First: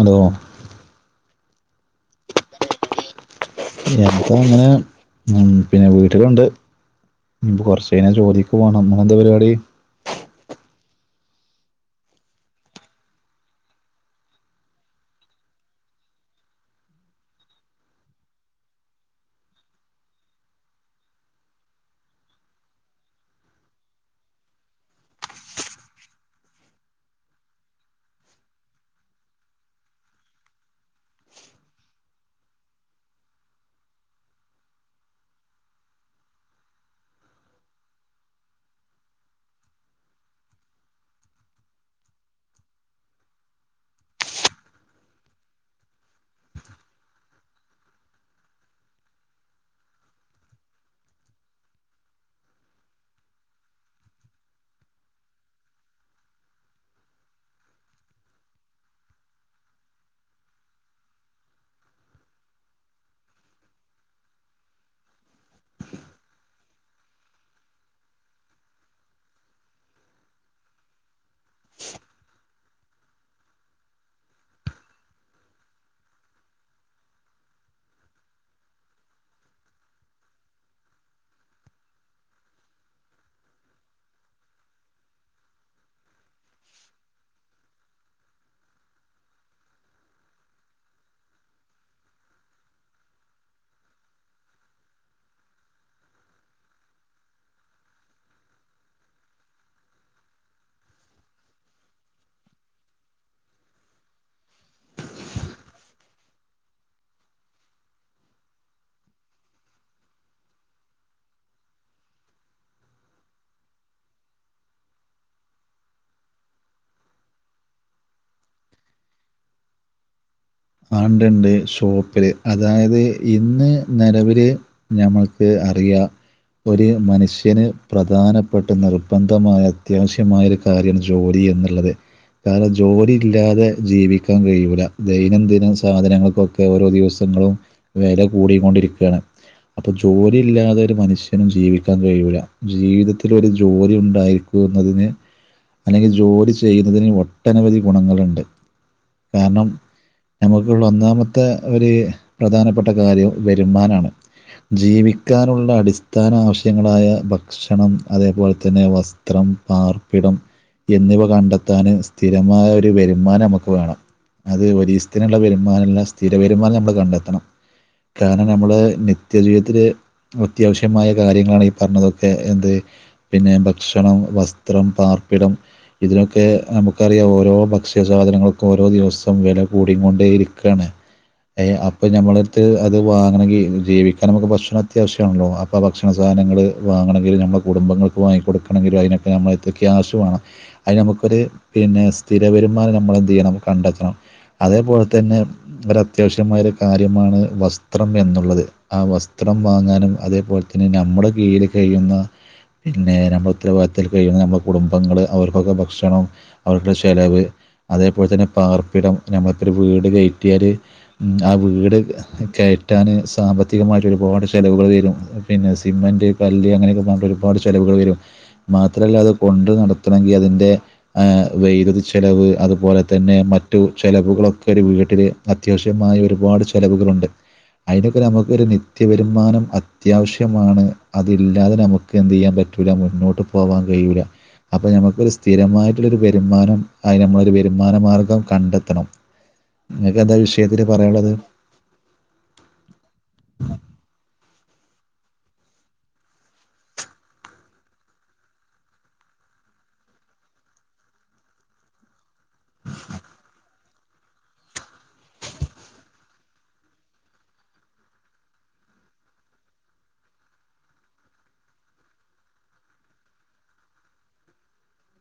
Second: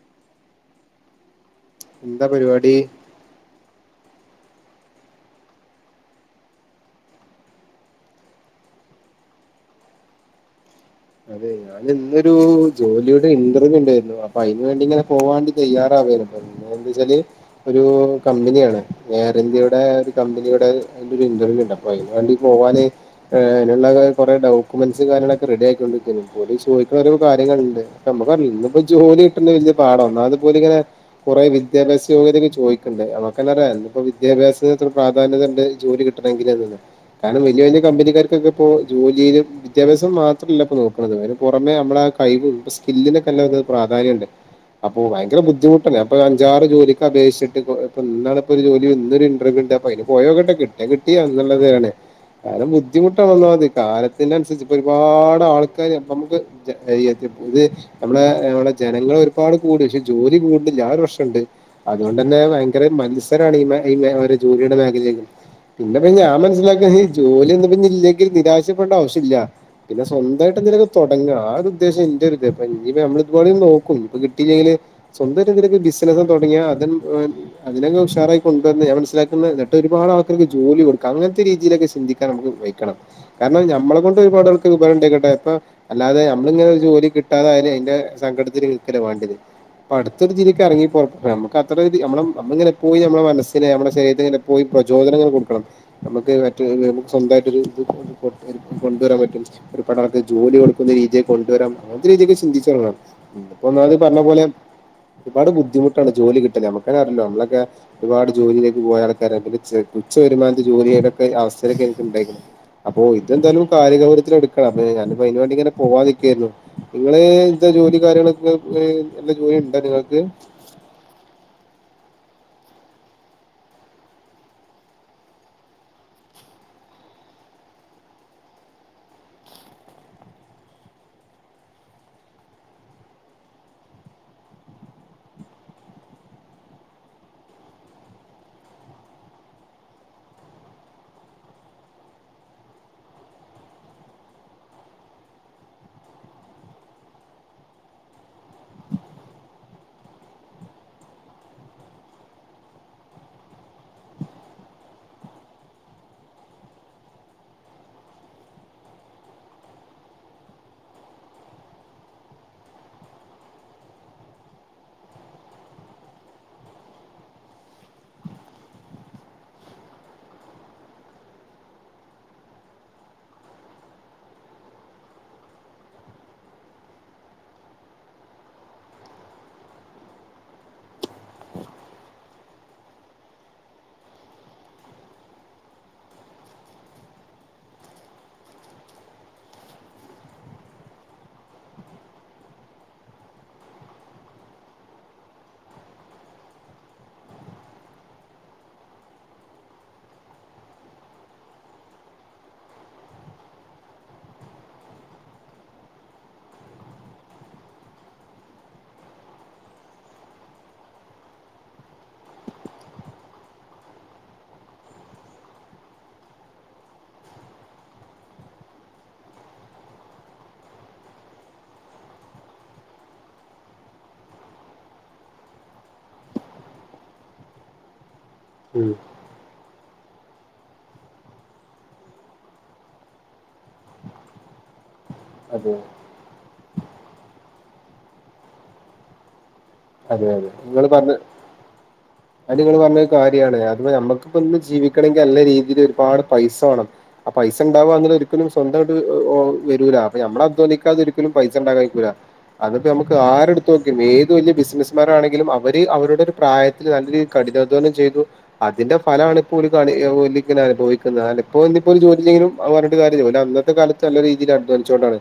Hello എന്താ പര് വാടി? എന്താ അങ്ങെനെ ഉം പിന്നെ വീട്ടിലുണ്ട്. ഉംപ്പൊ കൊർച്ച് കഴ്‌ഞ്ഞ ചോലിക്ക് പോണം ഇങ്ങളെന്താ പരിപാടി അതെ ഞാൻ ഇന്നൊരു ജോലിയുടെ ഇന്റർവ്യൂ ഇണ്ടായിരുന്നു അപ്പൊ അയ്ന് വേണ്ടി ഇങ്ങെനെ പോവാണ്ടി തെയ്യാറാവെര്ന്നു. എന്താവെച്ചാല് ഒരു കമ്പനിയാണ് എയർ ഇന്ത്യയുടെ ഒരു കമ്പനിയുടെ അയ്ന്റൊരു ഇന്റർവ്യൂ ഇണ്ട് അപ്പോ അയ്ന് വേണ്ടി പോവാന് ഏഹ്, അയ്നുള്ള കൊറെ ഡോക്യുമെന്റ്സും കാര്യങ്ങളൊക്കെ റെഡി ആക്കിക്കൊണ്ടിരിക്കെനു. പോല ചോദിക്കുന്ന ഓരോ കാര്യങ്ങള്ണ്ട് നമ്മക്ക് ഇന്നിപ്പോ ജോലി കിട്ടണങ്കി വലിയ പാട ഒന്നാമത് ഓല് ഇങ്ങനെ കുറെ വിദ്യാഭ്യാസ യോഗ്യതക്കെ ചോയിക്ക്ണ്ട് നമ്മക്കനെ അറിയ ഇന്ന് ഇപ്പോ വിദ്യാഭ്യാസത്തിന് പ്രാധാന്യത ഉണ്ട് ജോലി കിട്ട കിട്ടണങ്കില്ന്ന് കാരണം വലിയ വലിയ കമ്പനിക്കർക്കൊക്കെ ഇപ്പോ ജോലിയില് വിദ്യാഭ്യാസം മാത്രല്ല ഇപ്പോ നോ പുറമെ നമ്മളെ ആഹ് കയിവ് ഇപ്പോ സ്കില്ലിന്ക്ക പ്രാധാന്യ ഉണ്ട്. അപ്പൊ ഭയങ്കര ബുദ്ധിമുട്ടന്നെ അഞ്ചാറ് ജോലിക്ക് അപക്ഷിച്ചിട്ട് ഇപ്പോ ഒരു ജോലി ഇന്ന് ഒരു ഇറർവ്യു ഉണ്ട അയിന് പോയോക്കട്ടെ കിട്ടിയാ കിട്ടി അങ്ങനെള്ള കാലം ബുദ്ധിമുട്ടാ ഒന്നാമത് കാലത്തിന് അനുസരിച്ച് ഇപ്പൊ ഒരുപാട് ആള് നമുക്ക് [unintelligible] നമ്മളെ നമ്മെ ജനങ്ങള് ഒരുപാട് കൂടി പക്ഷെ ജോലി കൂട്ണില്ല ആഹ് ഒരു പ്രശനണ്ട്. അതുകൊണ്ടന്നെ ഭയങ്കര മത്സരാണ് ഈ മേ മേ ഈ ഒരു ജോലിയുടെ മേഖലയില്. പിന്നെ ഇപ്പോ ഞാൻ മനസ്സിലാക്കാ ഈ ജോലിയൊന്നു ഇഞ്പ്പ ഇല്ലെങ്കി നിരാശ്യപ്പെടണ്ട ആവശ്യല്ല. പിന്നെ സ്വന്തായി ട്ടെ എന്തെങ്കിലൊക്കെ തൊടങ്ങ ആ ഒരു ഉദേശ ഇന്റെ ഒരു ഇത് ഇപ്പോ ഇഞ്പ്പോ നമ്മള് ഇതുംമ്പാടിയൊന്നു നോക്കും ഇപ്പൊ കിട്ടിയില്ലെങ്കില് സ്വന്തായിട്ട് എന്തെങ്കിലൊക്കെ ബിസിനസ്സ് തൊടങ്ങിയ അ അതിനൊക്കെ ഉഷാറായി കൊണ്ടുവന്ന് ഞാൻ മനസ്സിലാക്കുന്ന എന്ന്ട്ട് ഒരുപാട് ആൾക്കര്ക്ക് ജോലി കൊടുക്ക അങ്ങൻത്തെ രീതിയിലൊക്കെ ചിന്തി നമ്മക്ക് വെയ്ക്കണം കാരണം നമ്മളെ കൊണ്ട് ഒരുപാട് ആൾക്ക് ഒരു ഉപകാരം ഇണ്ടായിക്കോട്ടെ. അപ്പോ അല്ലാതെ ഞമ്മള് ഇങ്ങനെ ഒരു ജോലി കിട്ടാതായല് അയിന്റെ സങ്കടത്തിൽ നിക്കല്ല വാണ്ടിയെത്. ഇപ്പടുത്തൊരിത്തില്ക്ക് എറങ്ങി പൊറ അമ്മക്ക് അത്ര ഒരി അമ്മളെ അമ്മള് ഇങ്ങനെ എപ്പോയും ഞമ്മളെ മനസ്സിനെ ഞമ്മളെ ശരീരത്തിനെ ഇങ്ങനെ പോയി പ്രചോദനങ്ങനെ കൊടുക്കണം. ഞമ്മക്ക് മറ്റ് നമ്മുക്ക് സ്വന്തയിട്ട് ഒരു ഇത് കൊണ്ടുവരാൻ പറ്റും ഒരുപാട് ആ ജോലി കൊടുക്കുന്ന രീതിയെ കൊണ്ടുവരാം അങ്ങനത്തെ രീതിക്കെ ചിന്തിച്ചോളണം ഇത് ഇപ്പോ ഒന്നാമത് പറഞ്ഞ പോലെ. ഒരുപാട് ബുദ്ധിമുട്ടാണ് ജോലി കിട്ടാന് ഞമക്കനെ അറിയാല്ലോ ഞമ്മളക്കെ ഒരുപാട് ജോലിയിലേക്ക് പോയ ആൾക്കാര പിന്നെ തുച്ച വരുമാനത്തില് ജോലി ചെയ്തൊക്കെ അവസരൊക്കെ എനിക്ക് ഇണ്ടായിക്കണ്. അപ്പൊ ഇതെന്തായാലും കാര്യഗൗരവത്തിൽ എടുക്കണം അപ്പോ ഞാനിപ്പോ അതിന് വേണ്ടി ഇങ്ങനെ പോവാൻ നിക്കായിരുന്നു. ഇങ്ങള് എന്താ ജോലി കാര്യങ്ങളൊക്കെ ജോലി ഉണ്ടോ നിങ്ങക്ക്? ആ ഇണ്ട് ഇണ്ട് ഷോപ്പില് അതായത് ഇന്ന് നെലവില്. ഞമ്മക്ക് അറിയാ ഒരു മനുഷ്യന് പ്രധാനപ്പെട്ട് നിർബന്ധമായ അത്യാവശ്യമായ ഒര് കാര്യം ജോലി എന്നുള്ളത്. കാരണം ജോലി ഇല്ലാതെ ജീവിക്കാൻ കഴിയൂല ദൈനംദിന സാധനങ്ങക്കൊക്കെ ഓരോ ദിവസങ്ങളും വെല കൂടിക്കൊണ്ടിരിക്കാണ്. അപ്പൊ ജോലി ഇല്ലാതെ ഒരു മനുഷ്യനും ജീവിക്കാൻ കഴിയൂല ജീവിതത്തില് ഒരു ജോലി ഉണ്ടായി ന്നതിന് അല്ലെങ്കി ജോലി ചെയ്യുന്നതിന് ഒട്ടനവധി ഗുണങ്ങള്ണ്ട്. കാരണം. ഞമ്മക്കുള്ള ഒന്നാമത്തെ ഒരു പ്രധാനപ്പെട്ട കാര്യം വരുമാനാണ്. ജീവിക്കാനുള്ള അടിസ്ഥാന ആവശ്യങ്ങളായ ഭക്ഷണം അതേപോലെ തന്നെ വസ് ത്രം, പാർപ്പിടം എന്നിവ കണ്ടെത്താന് സ്ഥിരമായ ഒരു വെരുമാനം ഞമക്ക് വേണം. അത് ഒരീസ്തിനുള്ള വെരുമാനല്ല സ്ഥിര വെരുമാനം ഞമ്മള് കണ്ടെത്തണം. കാരണം നമ്മളെ നിത്യജീവിതത്തില് അത്യാവശ്യമായ കാര്യങ്ങളാണ് ഈ പറഞ്ഞതൊക്കെ എന്ത് പിന്നെ ഭക്ഷണം, വസ്ത്രം, പാർപ്പിടം. ഇതിനൊക്കെ നമുക്കറിയാം ഓരോ ഭക്ഷ്യസാധനങ്ങൾക്കും ഓരോ ദിവസം വെല കൂടി കൊണ്ടേ ഇരിക്കാണ്. ഏഹ് അപ്പൊ ഞമ്മളടുത്ത് അത് വാങ്ങണെങ്കി ജീവിക്കാൻ അമക്ക് ഭക്ഷണം അത്യാവിശ്യാണല്ലോ അ പ്പോ ഭക്ഷണാധനങ്ങള് വാങ്ങണെങ്കിൽ ഞമ്മളെ കുടുംബങ്ങക്ക് വാങ്ങി കൊടുക്കണങ്കിലും അതിനൊക്കെ ഞമ്മളെട്ത്ത് ക്യാഷ് വാണം. അതിന് നമുക്കൊരു പിന്നെ സ്ഥിര വരുമാനം നമ്മളെന്ത് ചെയ്യണം കണ്ടെത്തണം. അതേപോലെ തന്നെ ഒര അത്യാവിശ്യമായൊരു കാര്യമാണ് വസ്ത്രം എന്നുള്ളത്. ആ വസ്ത്രം വാങ്ങാനും അതേപോലെ തന്നെ നമ്മുടെ കീഴില് കഴിയുന്ന പിന്നെ ഞമ്മളെ ഉത്തരവാദിത്തത്തിൽ കഴിയുന്ന ഞമ്മളെ കുടുംബങ്ങള് അവർക്കൊക്കെ ഭക്ഷണം. അവരുടെ ചെലവ് അതേപോലെ തന്നെ പാർപ്പിടം ഞമ്മളിപ്പോ ഒരു വീട് കയറ്റിയാല്. ഉം ആ വീട്. കെയറ്റാന് സാമ്പത്തികമായിട്ട് ഒരുപാട് ചെലവുകൾ വെരും പിന്നെ സിമന്റ് കല്ല് അങ്ങനെയൊക്കെ പറഞ്ഞിട്ട് ഒരുപാട് ചെലവുകൾ വരും മാത്രല്ല അത് കൊണ്ട് നടത്തെണങ്കി അതിൻ്റെ ഏഹ് വെദ്യുതി ചെലവ് അതുപോലെ തന്നെ മറ്റു ചെലവുകളൊക്കെ ഒരു വീട്ടില് അത്യാവശ്യമായ ഒരുപാട് ചെലവുകളുണ്ട് അയിനൊക്കെ ഞമുക്ക് ഒരു ഉം നിത്യ വെ രുമാനം അത്യാവശ്യമാണ് അതില്ലാതെ നമുക്ക് എന്തയ്യാൻ പറ്റൂല മുന്നോട്ട് പോകൻ കയുല അപ്പഞമ്മക്ക് ര് സ് അതെ സ്ഥിരമായിട്ടുള്ളൊരു വരുമാനം അയിന് നമ്മളൊരു വരുമാനമാർഗം കണ്ടെത്തണം ങ്ങക്ക് അതെ എന്താ അതെ നിങ്ങൾ ഇവിഷയത്തില് പറഞ്ഞ പറയാനുള്ളത് അത് നിങ്ങള് പറഞ്ഞരു കാര്യണ് അത് നമ്മുക്കി ഇന്ന് ജീവിക്കണങ്കി നല്ല രീതിയിൽ ഒരുപാ ട്പൈസ വേണം ആഹ പൈസ ഉണ്ടവുക എന്നത് ഒരിക്ക ലും സ്വന്തമായിട്ട വരൂല അപ്പഞമ്മള അധ്വനിക്കാത ഒരിക്കലും പൈസ ഇണ്ടാകാ ൻ കയ്യുല അത്പ്പ നമക്ക് ആരടുത്ത് നോക്ക ഏത് വലിയ ബിസ് നസ്ന്മാര്ണെങ്കിലുംഅവര് അവരുടെ ഒരു പ്രായത്തില്നല്ല കഠിനാധ്വാനം ചെയ്തു അതിന്റെ ഫലണ് ഇപ്പോഒരു കണി അനുഭവിക്കുന്നത് ഇപ്പ ഇിപ്പോ ഒരു ജോലിചെതിങ്കലും പറഞ്ഞിട്ട് കാര്യം ഇല്ല ഓല് അന്ന് ത്തെ കാലത്ത് നല്ല രീതിയിൽ അധ്വാനിച്ചോണ്ടാണ്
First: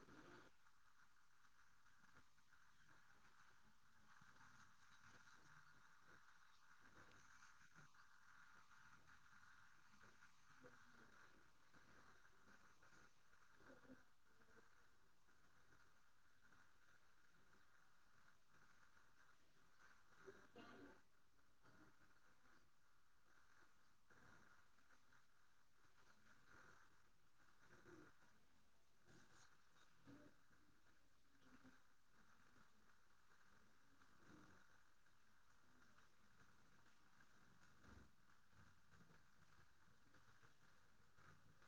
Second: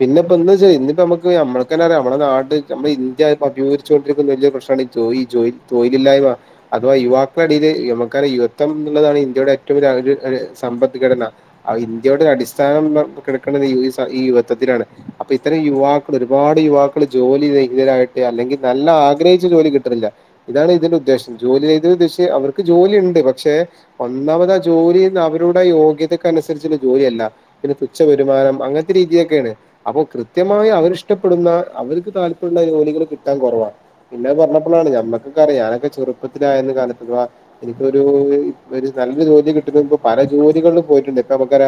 പിന്നെപ്പ ഇന്ന് ച്ചനമ്മുക്ക് നമ്മുക്ക ന്നെ റിയാ നമ്മുടെ നാട് നമ്മുടെ ഇ ന്ത്യ [unintelligible] ചോണ്ടിരിക്ക്ന്നവലിയ പ്രശ്ന മാണ് തൊയ്ജോയ് തെയ് ല്‌ല്ലായ്മ അഥവാ യുവാക്കളടയില് നമക്ക് റിയ യുവത്വം എന്നുള്ളതാണ് ഇന്ത്യയുടെ ഏറ്റവും വലിയസമ്പദ്ഘടന ആ ഇന്ത്യയുടെ അടിസ്ഥാനം കിടക്കണത് ഈ യുവത്വത്തിലാണ് അപ്പ ഇത്തറയും യുവാ ഒര്പാട് യുവാക്കള് ജോലി രഹിതരായിട്ട് അല്ലെങ്കി ന ല്ല ആഗ്രഹിചജോലി കിട്ടിന്നില്ല ഇതാണ് ഇതിന്റെ ഉദ്ദേശം ജോലി ചെയ്ത ദ്ദേശഅവർക്ക് ജോലിണ്ട് പക്ഷെ ഒന്നാമത ആ ജോലിന്ന അവരുടെ യോഗ്യതക്ക നുസരിച്ള്ള ജോലിയ അല്ല പിന്നെ തുച്ഛ വര്മാനം അങ്ങത്തെ രീതിയക്കെണ് അപ്പ കൃത്യമായി അവരിഷ്ടപ്പെട്ന്ന അവര്ക്ക് താല്പര്യള്ള ജോലികള് കിട്ടാൻ കൊറവാണ് പിന്നെ പറഞ്ഞപ്പളാണ് ഞമ്മക്ക് ക്കെഅിറിയ ഞാനൊക്കെ ചെറ്പ്പത്തിനായന്ന് കാലത്ത് വ എനിക്ക് ഒരു ഒര്നല്ലൊര് ജോലി കിട്ടുന്നു മ്പ് പല ജോലികളിലും പോയിട്ട്ണ്ട് ഇപ്പ നമക്കറിയ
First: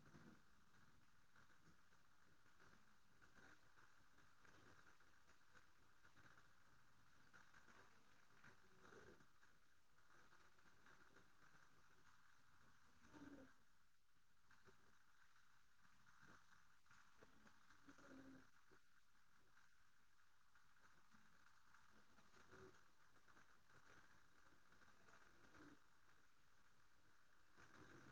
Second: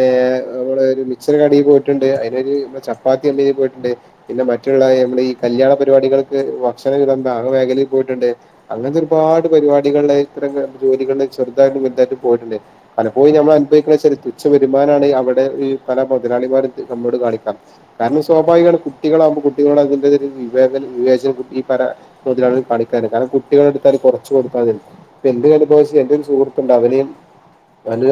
ഏ മ്മള ഒരു മിച്ചർ കടെപോട്ട്ണ്ട് അയ്നൊരു ചപ്പാത്തി മ്പിന് പോയിട്ട്ണ്ട് പിന്നെ മറ്റുള്ള നമ്മള ഈ കല്യാണ പരിപാടികൾക്ക് ഭക്ഷണ വിതംഭാഗ മേഖലയിൽ പോയിട്ട്ണ്ട് അങ്ങത്തെ ഒരുപാട് പരിപാടികളി ടെ ഇത്തര ജോലികളി ചെറുതായിട്ടും വെല്തായിട്ടും പോയിട്ടുണ്ട് പലപ്പോഴുംഞമ്മളഅനുഭവിക്കണ ചെല തുച്ഛ വരുമാനണ് അവിടെ ഈ പല മുതാളിമാര മ്മോട് കാണിക്കാ കാരണം സ്വാഭാവികമാണ് കുട്ടിള ആവുമ്പോ കുട്ടികളോ ട്അയിന്റെ തായ രീതി വിവേചനംബുദ്ധി പല മുതലളിമാര്കണിക്കാറ് കാരണംകുട്ടികളുടെ എടുത്താല് കൊറച്ച് കൊടുത്താ മതില്ലോ എൻ്റെ അനുഭവം വെച്ച് എന്റെ ഒരു സുഹൃത്തുണ്ട് അവന്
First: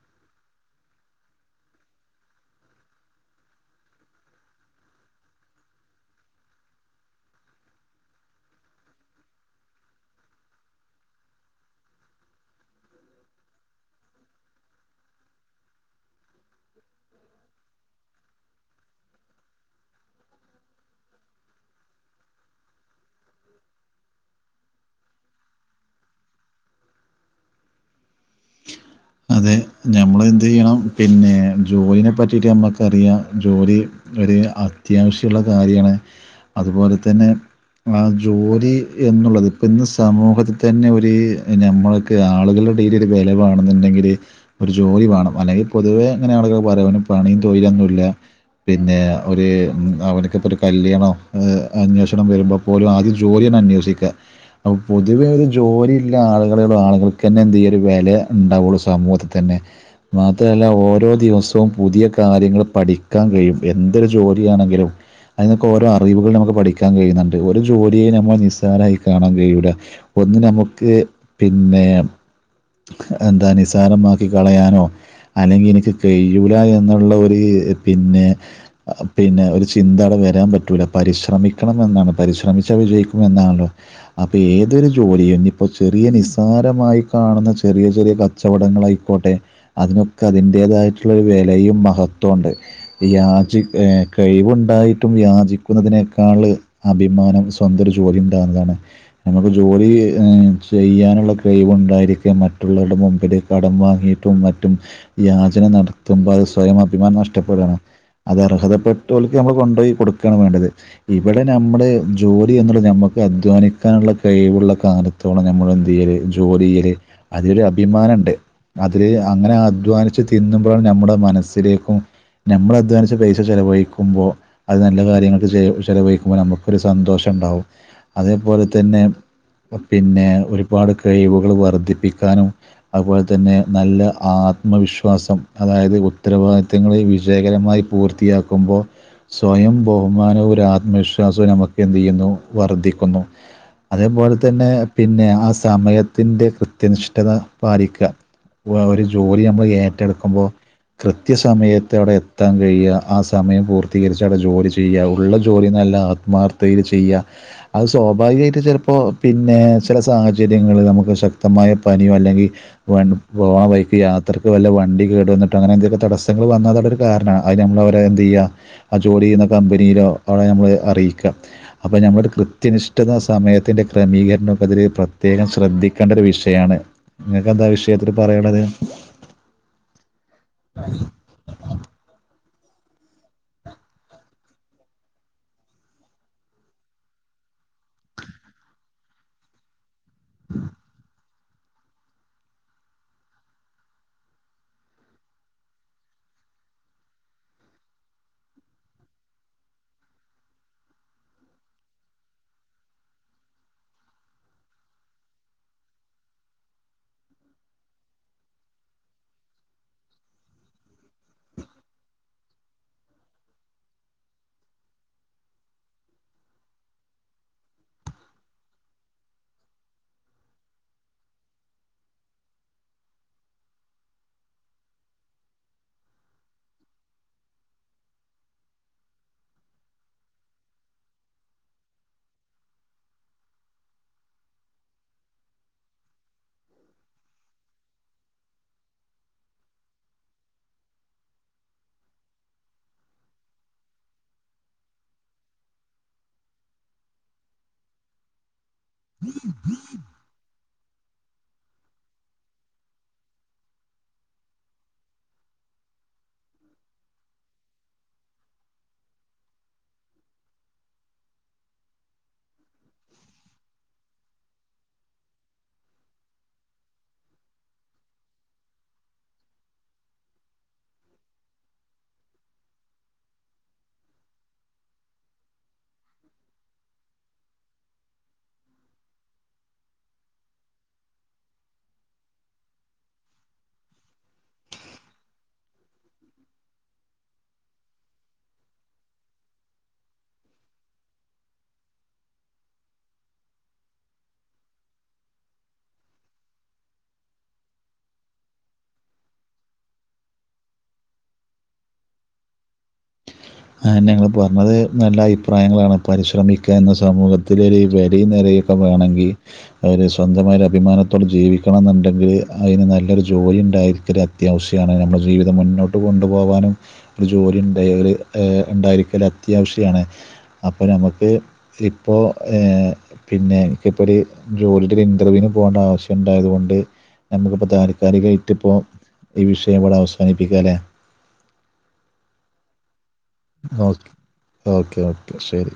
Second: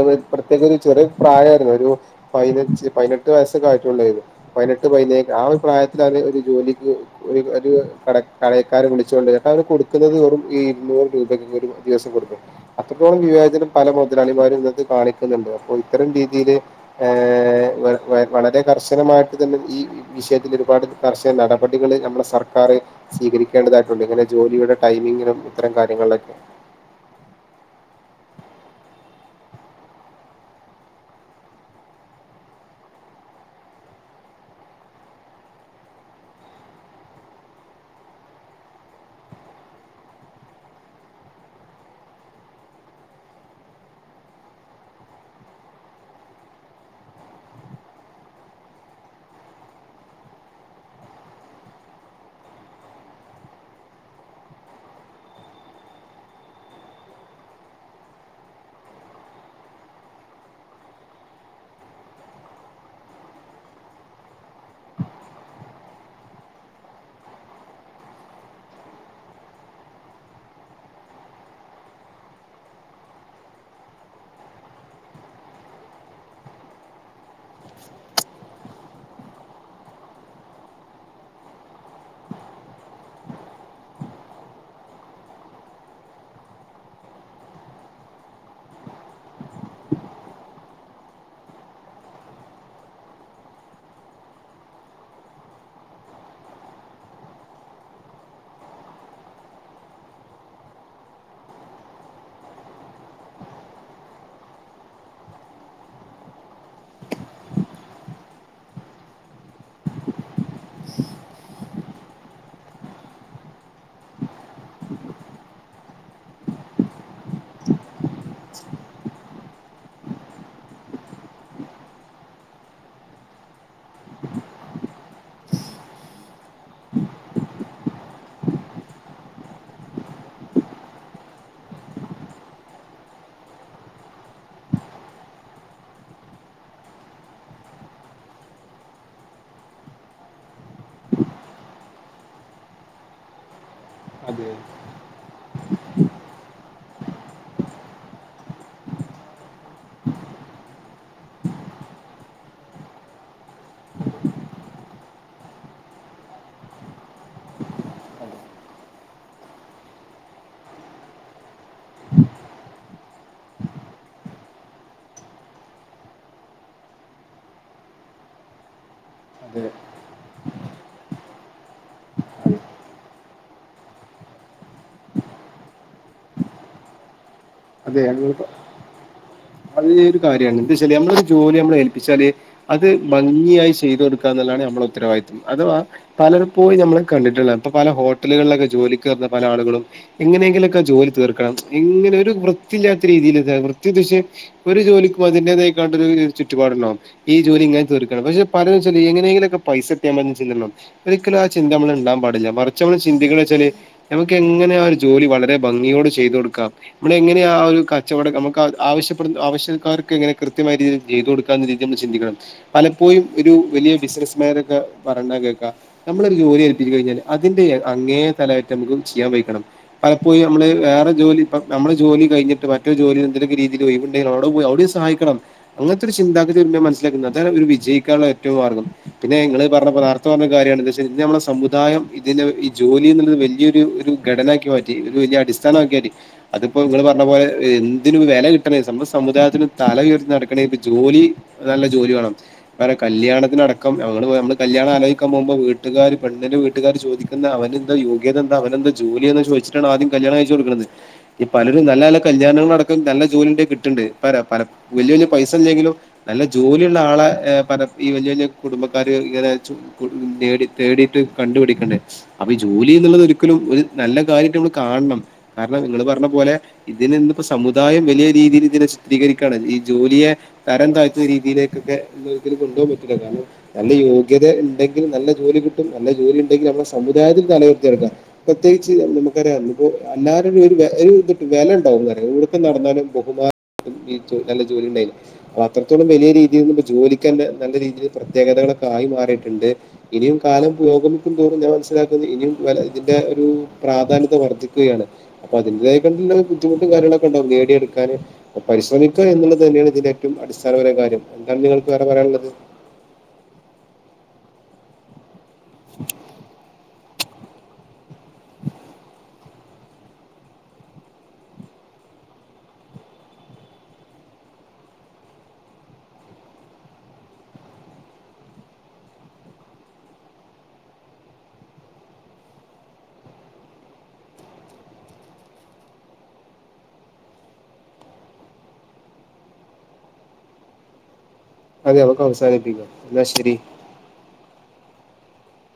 അവന്പ്രത്യേക ഒരു ചെറിയ പ്രായയിരുന്നു ഒരു പയിനെച് പയിനെട്ട് വയസ്സക്ക ആയിട്ടുള്ള യിന്പയിനെട്ട് പയിനേ ഴ്ആ ഒരു പ്രായത്തില ഒരു ജോലിക്ക് ഒരു ഒരു കട കളക്കാരെ വിളിച്ചു ണ്ട് ചട്ട അവര് കുടുക്കുന്നത് വെറും ഈ ന്നൂറ് രൂപക്കെ ഒര ദിസം കൊട്ക്ക അത്രത്തോളം വിവേചനം പല മുതലാളിമാരും ഇന്നത്ത് കാണിക്കന്നണ്ട് അപ്പ ഇത്തരം രീതിയില് ഏഹ വവളരെ കർശനമായിട്ട് തന്നെ ഈ വിശയത്തില് ഒര്പാട് കർശന നടപടി കുട്ടകളെ നമ്മുടെ സർക്കാർ സ്വീകരിക്കേണ്ടതായിട്ടുണ്ട് ഇങ്ങനെ ജോലിയുടെ ടൈമിങ്ങിനും ഇത്തരം കാര്യങ്ങളിലക്കെ [unintelligible] അതെ ഞനമ്മ ളെന്ത്യ്യണം പിന്നെ ജോലീനെ പറ്റിയിട്ട് നമ്മക്കറിയാം ജോലി ഒരു അത്യാവശ്യള്ള കാര്യണ് അതുപോലെ തന്നെ ആഹ ജോലി എന്നുള്ളത് ഇപ്പ ഇന്ന് സമൂഹത്തി തന്നെ ഒരുഞമ്മൾക്ക് ആളുകള എടയില് വിലവാണെന്നുണ്ടെങ്കില് ഒരു ജോലി വണം അല്ലങ്ക പൊതുവേ അങ്ങനണല്ലോ പറ യ്പണിയും തൊയിലൊന്നുല്ല പിന്നെ ഒരു അവനക്കിപ്പോ ഒരു കല്യാണം അന്വേഷണം വരുമ്പം പോലും ആദ്യം ജോലി യാണ് അന്വേഷി ക്ക അപ്പ പൊതുവേ ഒരു ജോലിയുള്ള ആളുകളെ ആ ള്കൾക്ക് തന്നെ എന്ത് യ്യ വെല ഉണ്ടാവുള്ളൂ സമൂഹത്തി തന്നെ മാത്രല്ല ഓരോ ദിവസവും പുതിയ കാര്യങ്ങൾ പഠിക്കാൻ കയും എന്തൊരു ജോലിയാണെങ്കിലും അയിന്നൊക്കെ ഓരോ അറിവുകൾ നമുക്ക് പഠിക്കാൻ കഴിയുന്നുണ്ട് ഒരു ജോലിയും നമ്മൾ നിസ്സാരായി കാണാൻ കയ്യൂല ഒന്ന് നമുക്ക് പിന്നെ എന്താ നിസാരമാക്കി കളയാനോ അല്ലെങ്കി എനിക്ക് കെയ്യൂല എന്നുള്ള ഒര് പിന്നെ പിന്നെ ഒരു ചിന്ത ആടെ വരാൻ പറ്റൂല പരിശ്രമിക്കണം എന്നാണ് പരിശ്രമിച്ചാ വിജയിക്കുമെന്നാണല്ലോ അപ്പൊ ഏതൊരു ജോലിയും ഇഞ്പ്പം ചെറിയ നിസ്സാരമായി കാണുന്ന ചെറിയ ചെറിയ കച്ചവടങ്ങളായിക്കോട്ടെ അതിനൊക്കെ അതിന്റേതായിട്ടുള്ള ഒരു വെലയും മഹത്വവും ഉണ്ട് യാചി ഏഹ് കഴിവുണ്ടായിട്ടും യാചിക്കുന്നതിനേക്കാള് അഭിമാനം സ്വന്തൊര് ജോലി ഉണ്ടാകുന്നതാണ് നമുക്ക് ജോലി ചെയ്യാനുള്ള കഴിവുണ്ടായിരിക് മറ്റുള്ളവരുടെ മുമ്പിൽ കടം വാങ്ങിയിട്ടും മറ്റും യാജന നടത്തുമ്പൊ അത് സ്വയം അഭിമാനം നഷ്ടപ്പെടാണ് അത് അർഹതപ്പെട്ടോൽക്ക് നമ്മൾ കൊണ്ടോയി കൊടുക്കാണ് വേണ്ടത് ഇവടെ നമ്മുള് ജോലി എന്നുള്ള നമ്മുക്ക് അധ്വാനിക്കാനുള്ള കഴിവുള്ള കാലത് ത്തോള ഞമ്മളെന്തെയ്യല് ജോലി ചെയ്യല് അതിലൊരു അഭിമാനംണ്ട് അതില് അങ്ങനെ അധ്വാനിച്ച് തിന്നുമ്പഴാണ് നമ്മുടെ മനസ്സിലേക്കും ഞമ്മളധ്വാനിച്ച പൈസ ചെലവഴിക്കുമ്പോ അത് നല്ല കാര്യങ്ങൾക് ചെലവഴിക്കുമ്പോ നമുക്കൊരു സന്തോഷണ്ടാവും അതേപോലെ തന്നെ പിന്നെ ഒരുപാട് കഴിവുകൾ വർധിപ്പിക്കാനും അതുപോലെ തന്നെ നല്ല ആത്മവിശ്വാസം അതായത് ഉത്തരവാദിത്വങ്ങള് വിജയകരമായി പൂർത്തിയാക്കുമ്പോ സ്വയം ബഹുമാനവും ഒരു ആത്മവിശ്വാസവും നമുക്കെന്തെയ്യുന്നു വർധിക്കുന്നു അതേപോലെ അതെ തന്നെ പിന്നെ ആഹ സമയത്തിന്റെ കൃത്യനിഷ്ഠത പാലിക്ക ഒരു ജോലി നമ്മള് ഏറ്റെടുക്കുമ്പോ കൃത്യസമയത്ത് അവടെ എത്താൻ കഴിയ ആഹ സമയം പൂർത്തീകരിച്ച് അവടെ ജോലി ചെയ്യ ഉള്ള ജോലി ന്നല്ല ആത്മ് മാർത്തയില് ചെയ്യ അത് സ്വാഭാവികമായിട്ട് ചെലപ്പോ പിന്നെ ചെല സാഹചര്യങ്ങളാ നമുക്ക് ശക് ക്തമായ പനിയോ അല്ലെങ്കി വൺ പോവാൻ വൈക്ക് യാത്രക്ക് വല്ല വണ്ടി കേട് വന്നിട്ടൊ അങ്ങനെ ന്തേകെ തടസ്സങ്ങൾ വന്നാ അതവടൊര് കാരണമാണ് അത് നമ്മളവരെ എന്തെയ്യാ ആഹ ജോലി ചെയ്യുന്ന കമ്പനിയിലോ അവടെ ഞമ്മള് അറിയിക്ക അപ്പം ഞങ്ങട്ട് കൃത്യനിഷ്ഠത സമയത്തിൻ്റെ ക്രമീകരണൊക്കെതീല് പ്രത്യേകം ശ്രദ്ധിക് കണ്ടൊരു വിഷയാണ് ഇങ്ങകെന്താ അതെ അത് ഒരു കാര്യാണ് എന്താച്ചാല് നമ്മളെ ഒരു ജോലി നമ്മള് ഏൽപ്പിച്ചാല് അത് ഭംഗിയായി ചെയ്തൊട്ക്ക എന്നുള്ളതാണ് നമ്മളെ ഉത്തരവാദിത്വം അഥവാ പലർപോയും ഞമ്മള് കണ്ടിട്ടുള്ളാണ് ഇപ്പൊ പല ഹോട്ടലുകളിലൊക്കെ ജോലി കേറുന്ന പല ആളുകളും എങ്ങനെയെങ്കിലൊക്കെ ജോലി തീർക്കണം ഏങ്ങനെ ഒരു വൃത്തിയില്ലാത്ത രീതിയില്താണ് വൃത്തി ഉദ്ദേഷിചെ ഒരു ജോലിക്കും അതിന്റേതായിക്കാണ്ട് ഒരൊരു ചുറ്റുപാടുണ്ടാവും ഈ ജോലി ഇങ്ങനെ തീക്കണം പക്ഷെ പലരുംചാല് എങ്ങനെങ്കിലൊക്കെ പൈസട്യാ മതിന്ന് ചിന്തണ്ടാവും ഒരിക്കലും ആഹ ചിന്ത നമ്മളെ ഇണ്ടാവാൻ പാടില്ല മറിച്ച് അമ്മള് ചിന്തികല്ച്ചാല് നമുക്ക് എങ്ങനെ ആഹ ഒരു ജോലി വളരെ ഭംഗിയോടെ ചെയ്തൊട്ക്കാം [unintelligible] എങ്ങനെ ആഹ ഒരു കച്ചവടം നമുക്ക് ആവശ്യപ്പെടുന്ന ആവശ്യക്കർക്ക് എങ്ങനെ കൃത്യമായ രീതിയിൽ ചെയ്തൊടുക്കാംന്ന രീതീൽ നമ്മൾ ചിന്തിക്കണം പലപ്പോഴും ഒരു വലിയ ബിസിനസ്മാരൊക്കെ പറയുന്ന കേൾക്കാ നമ്മളൊരു ജോലി ഏല്പ്പിച്ചു കഴിഞ്ഞാൽ അതിന്റെ അങ്ങേ തലായിട്ട് നമുക്ക് ചെയ്യാൻ വെയ്ക്കണം പലപ്പോഴും അമ്മള് വേറെ ജോലിപ്പം നമ്മള് ജോലി കഴിഞിട്ട് മറ്റൊര് ജോലി എന്തേലൊക്കെ രീതീല് ഒയിവ്ണ്ടെല് അവടെ പോയി അവടിം സഹായിക്കണം അങ്ങൻത്തൊരു ചിന്താഗതി മനസ്സിലാക്കുന്നത് അതാണ് ഒരു വിജയിക്കാനുള്ള ഏറ്റവും മാർഗം പിന്നെ ങ്ങള് പറഞ്ഞപ്പോലെ നേർത്തെ പറഞ്ഞ കാര്യാണ് എന്താ വച്ചാല് ഇന്ന് നമ്മുടെ സുദായം ഇതിനേ ഈ ജോലി എന്നുള്ളത് വെല്ല്യരു ഒരു ഘടനാക്കി മാറ്റി ഇത് വെല്ല്യൊരു അടിസ്ഥാനമാക്കി മാറ്റി ഇപ്പൊ ഇങ്ങള് പറഞ്ഞ പോലെ എന്തിനും വില കിട്ടണേ നമ്മുടെ സമുദായത്തിന് തല ഉയർത്തി നടക്കണെങ്ക ഇപ്പ ജോലി നല്ല ജോലി വേണം ഞാൻ പറയാ കല്യാണത്തിന് അടക്കംനമ്മൾ കല്യാണം ആലോചിക്കാൻപോകുമ്പോ വീട്ടുക്കാർ പെണ്ണിന്റെ വീട്ടുക്കാർ ചോദിക്കും പിന്നെ അവനെന്താ യോഗ്യത എന്താ അവനുന്താ ജോലി എന്ന് ചോദിച്ചിട്ടാണ് ആദ്യം കല്യാണം കഴിപ്പിച്ചു കൊടുക്കുന്നത് ഈ പലരും നല്ല നല്ല കല്യാണങ്ങളൾടക്കം നല്ല ജോലി ഉണ്ട് കിട്ടുന്നുണ്ട് വലിയ വലിയ പൈസ ഇല്ല്യേലും ഇല്ലെങ്കിലും നല്ല ജോലിയുള്ള ആളെ എഹ പല ഈ വലിയ വലിയ കുടുംബക്കാർ ഇങ്ങനെ ചോയ് തേടിയിട്ട് കണ്ടുപിടിക്കുന്നെ അപ്പൊ ഈ ജോലി എന്നുള്ളത് ഒരിക്കലും ഒരു നല്ല കാര്യയിട്ട് നമ്മൾ കാണണം കാരണം നിങ്ങള് പറഞ്ഞ അതുപോലെ ഇത് ഇന്ന് ഇപ്പോ സമുദായം വലിയ രീതിയിൽ ഇതിനെ ചിത്രീകരിക്കാണ് ഈ ജോലിയെ തരംതയത്തിയ രീതിയിൽ ഒക്കെ കൊണ്ടുപോകാൻ പറ്റില്ല്യ ല്ലോ നല്ല യോഗ്യത ഉണ്ടെങ്കിൽ നല്ല ജോലി കിട്ടും നല്ല ജോലി ഉണ്ടെങ്കിൽ നമ്മുടെ സമുദായത്തിൽ തലയുയർത്തി നടക്കാലോ പ്രത്യേകിച്ച് നമുക്കറിയാം ഇപ്പൊ എല്ലാരും ഒരു വിലുണ്ടാവും പറ ഓടക്ക് നടന്നാലും ബഹുമാന നല്ല ജോലി ഉണ്ടായി അപ്പൊ അത്രത്തോളം വലിയ രീതിയിൽ ന ജോലിക്ക് തന്നെ നല്ല രീതിയിൽ പ്രത്യേകതകളൊക്കെ ആയി മാറിയിട്ടുണ്ട് ഇനിയും കാലം പുരോഗമിക്കും തോറും ഞാൻ മനസ്സിലാക്കുന്നു ഇനിയും വ ഇതിന്റെ ഒരു പ്രാധാന്യത വർദ്ധിക്കുകയാണ് അപ്പൊ അതിന്റെതക്കൊണ്ട്ുള്ള ബുദ്ധിമുട്ടും കാര്ങ്ങളൊക്കെ ഉണ്ടാവും നേടിയടുക്കാന് അപ്പ പരിശ്രമിക്കുക എന്നുള്ളത് തന്നെയാണ് ഇതിന്റെ ഏറ്റവും അടിസ്ഥാനപര കാര്യം എന്താണ് നിങ്ങൾക്ക് വേറെ പറയാനുള്ളത് ഞങ്ങൾ പറഞ്ഞത് നല്ല അഭിപ്രായങ്ങളാണ് പരിശ്രമിക്കുക എന്ന സമൂഹത്തിലൊ ഒരു വെലിയ നിലയൊക്കെ വേണെങ്കിൽ അവര് സ്വന്തമായ ഒരു അഭിമാനത്തോട്ടെ ജീവിക്കണം എന്നുണ്ടെങ്കില് അതിന് നല്ലൊരു ജോലി ഉണ്ടായിരിക്കൽ അത്യാവശ്യമാണ് നമ്മുടെ ജീവിതം മുന്നോട്ട് കൊണ്ടുപോകാനും ഒരു ജോലിയുണ്ടായാൽ ഉണ്ടായിരിക്കൽ അത്യാവശ്യമാണ് അപ്പോൾ നമുക്ക് ഇപ്പോൾ പിന്നെ എനിക്കിപ്പ ഒരു ജോലിടെ ഒരു ഇന്റർവ്യൂവിന് പോകേണ്ട ആവശ്യം ഉണ്ടായത് കൊണ്ട് നമുക്കിപ്പോ താൽക്കാലികമായിട്ട് ഇപ്പോ ഈ വിഷയം ഇവിടെ അവസാനിപ്പിക്ക ലെ അതെ നമുക്ക് അവസാനിപ്പിക്കാം എന്നാ ശരി ഓക്കെ ഓക്കെ ശരി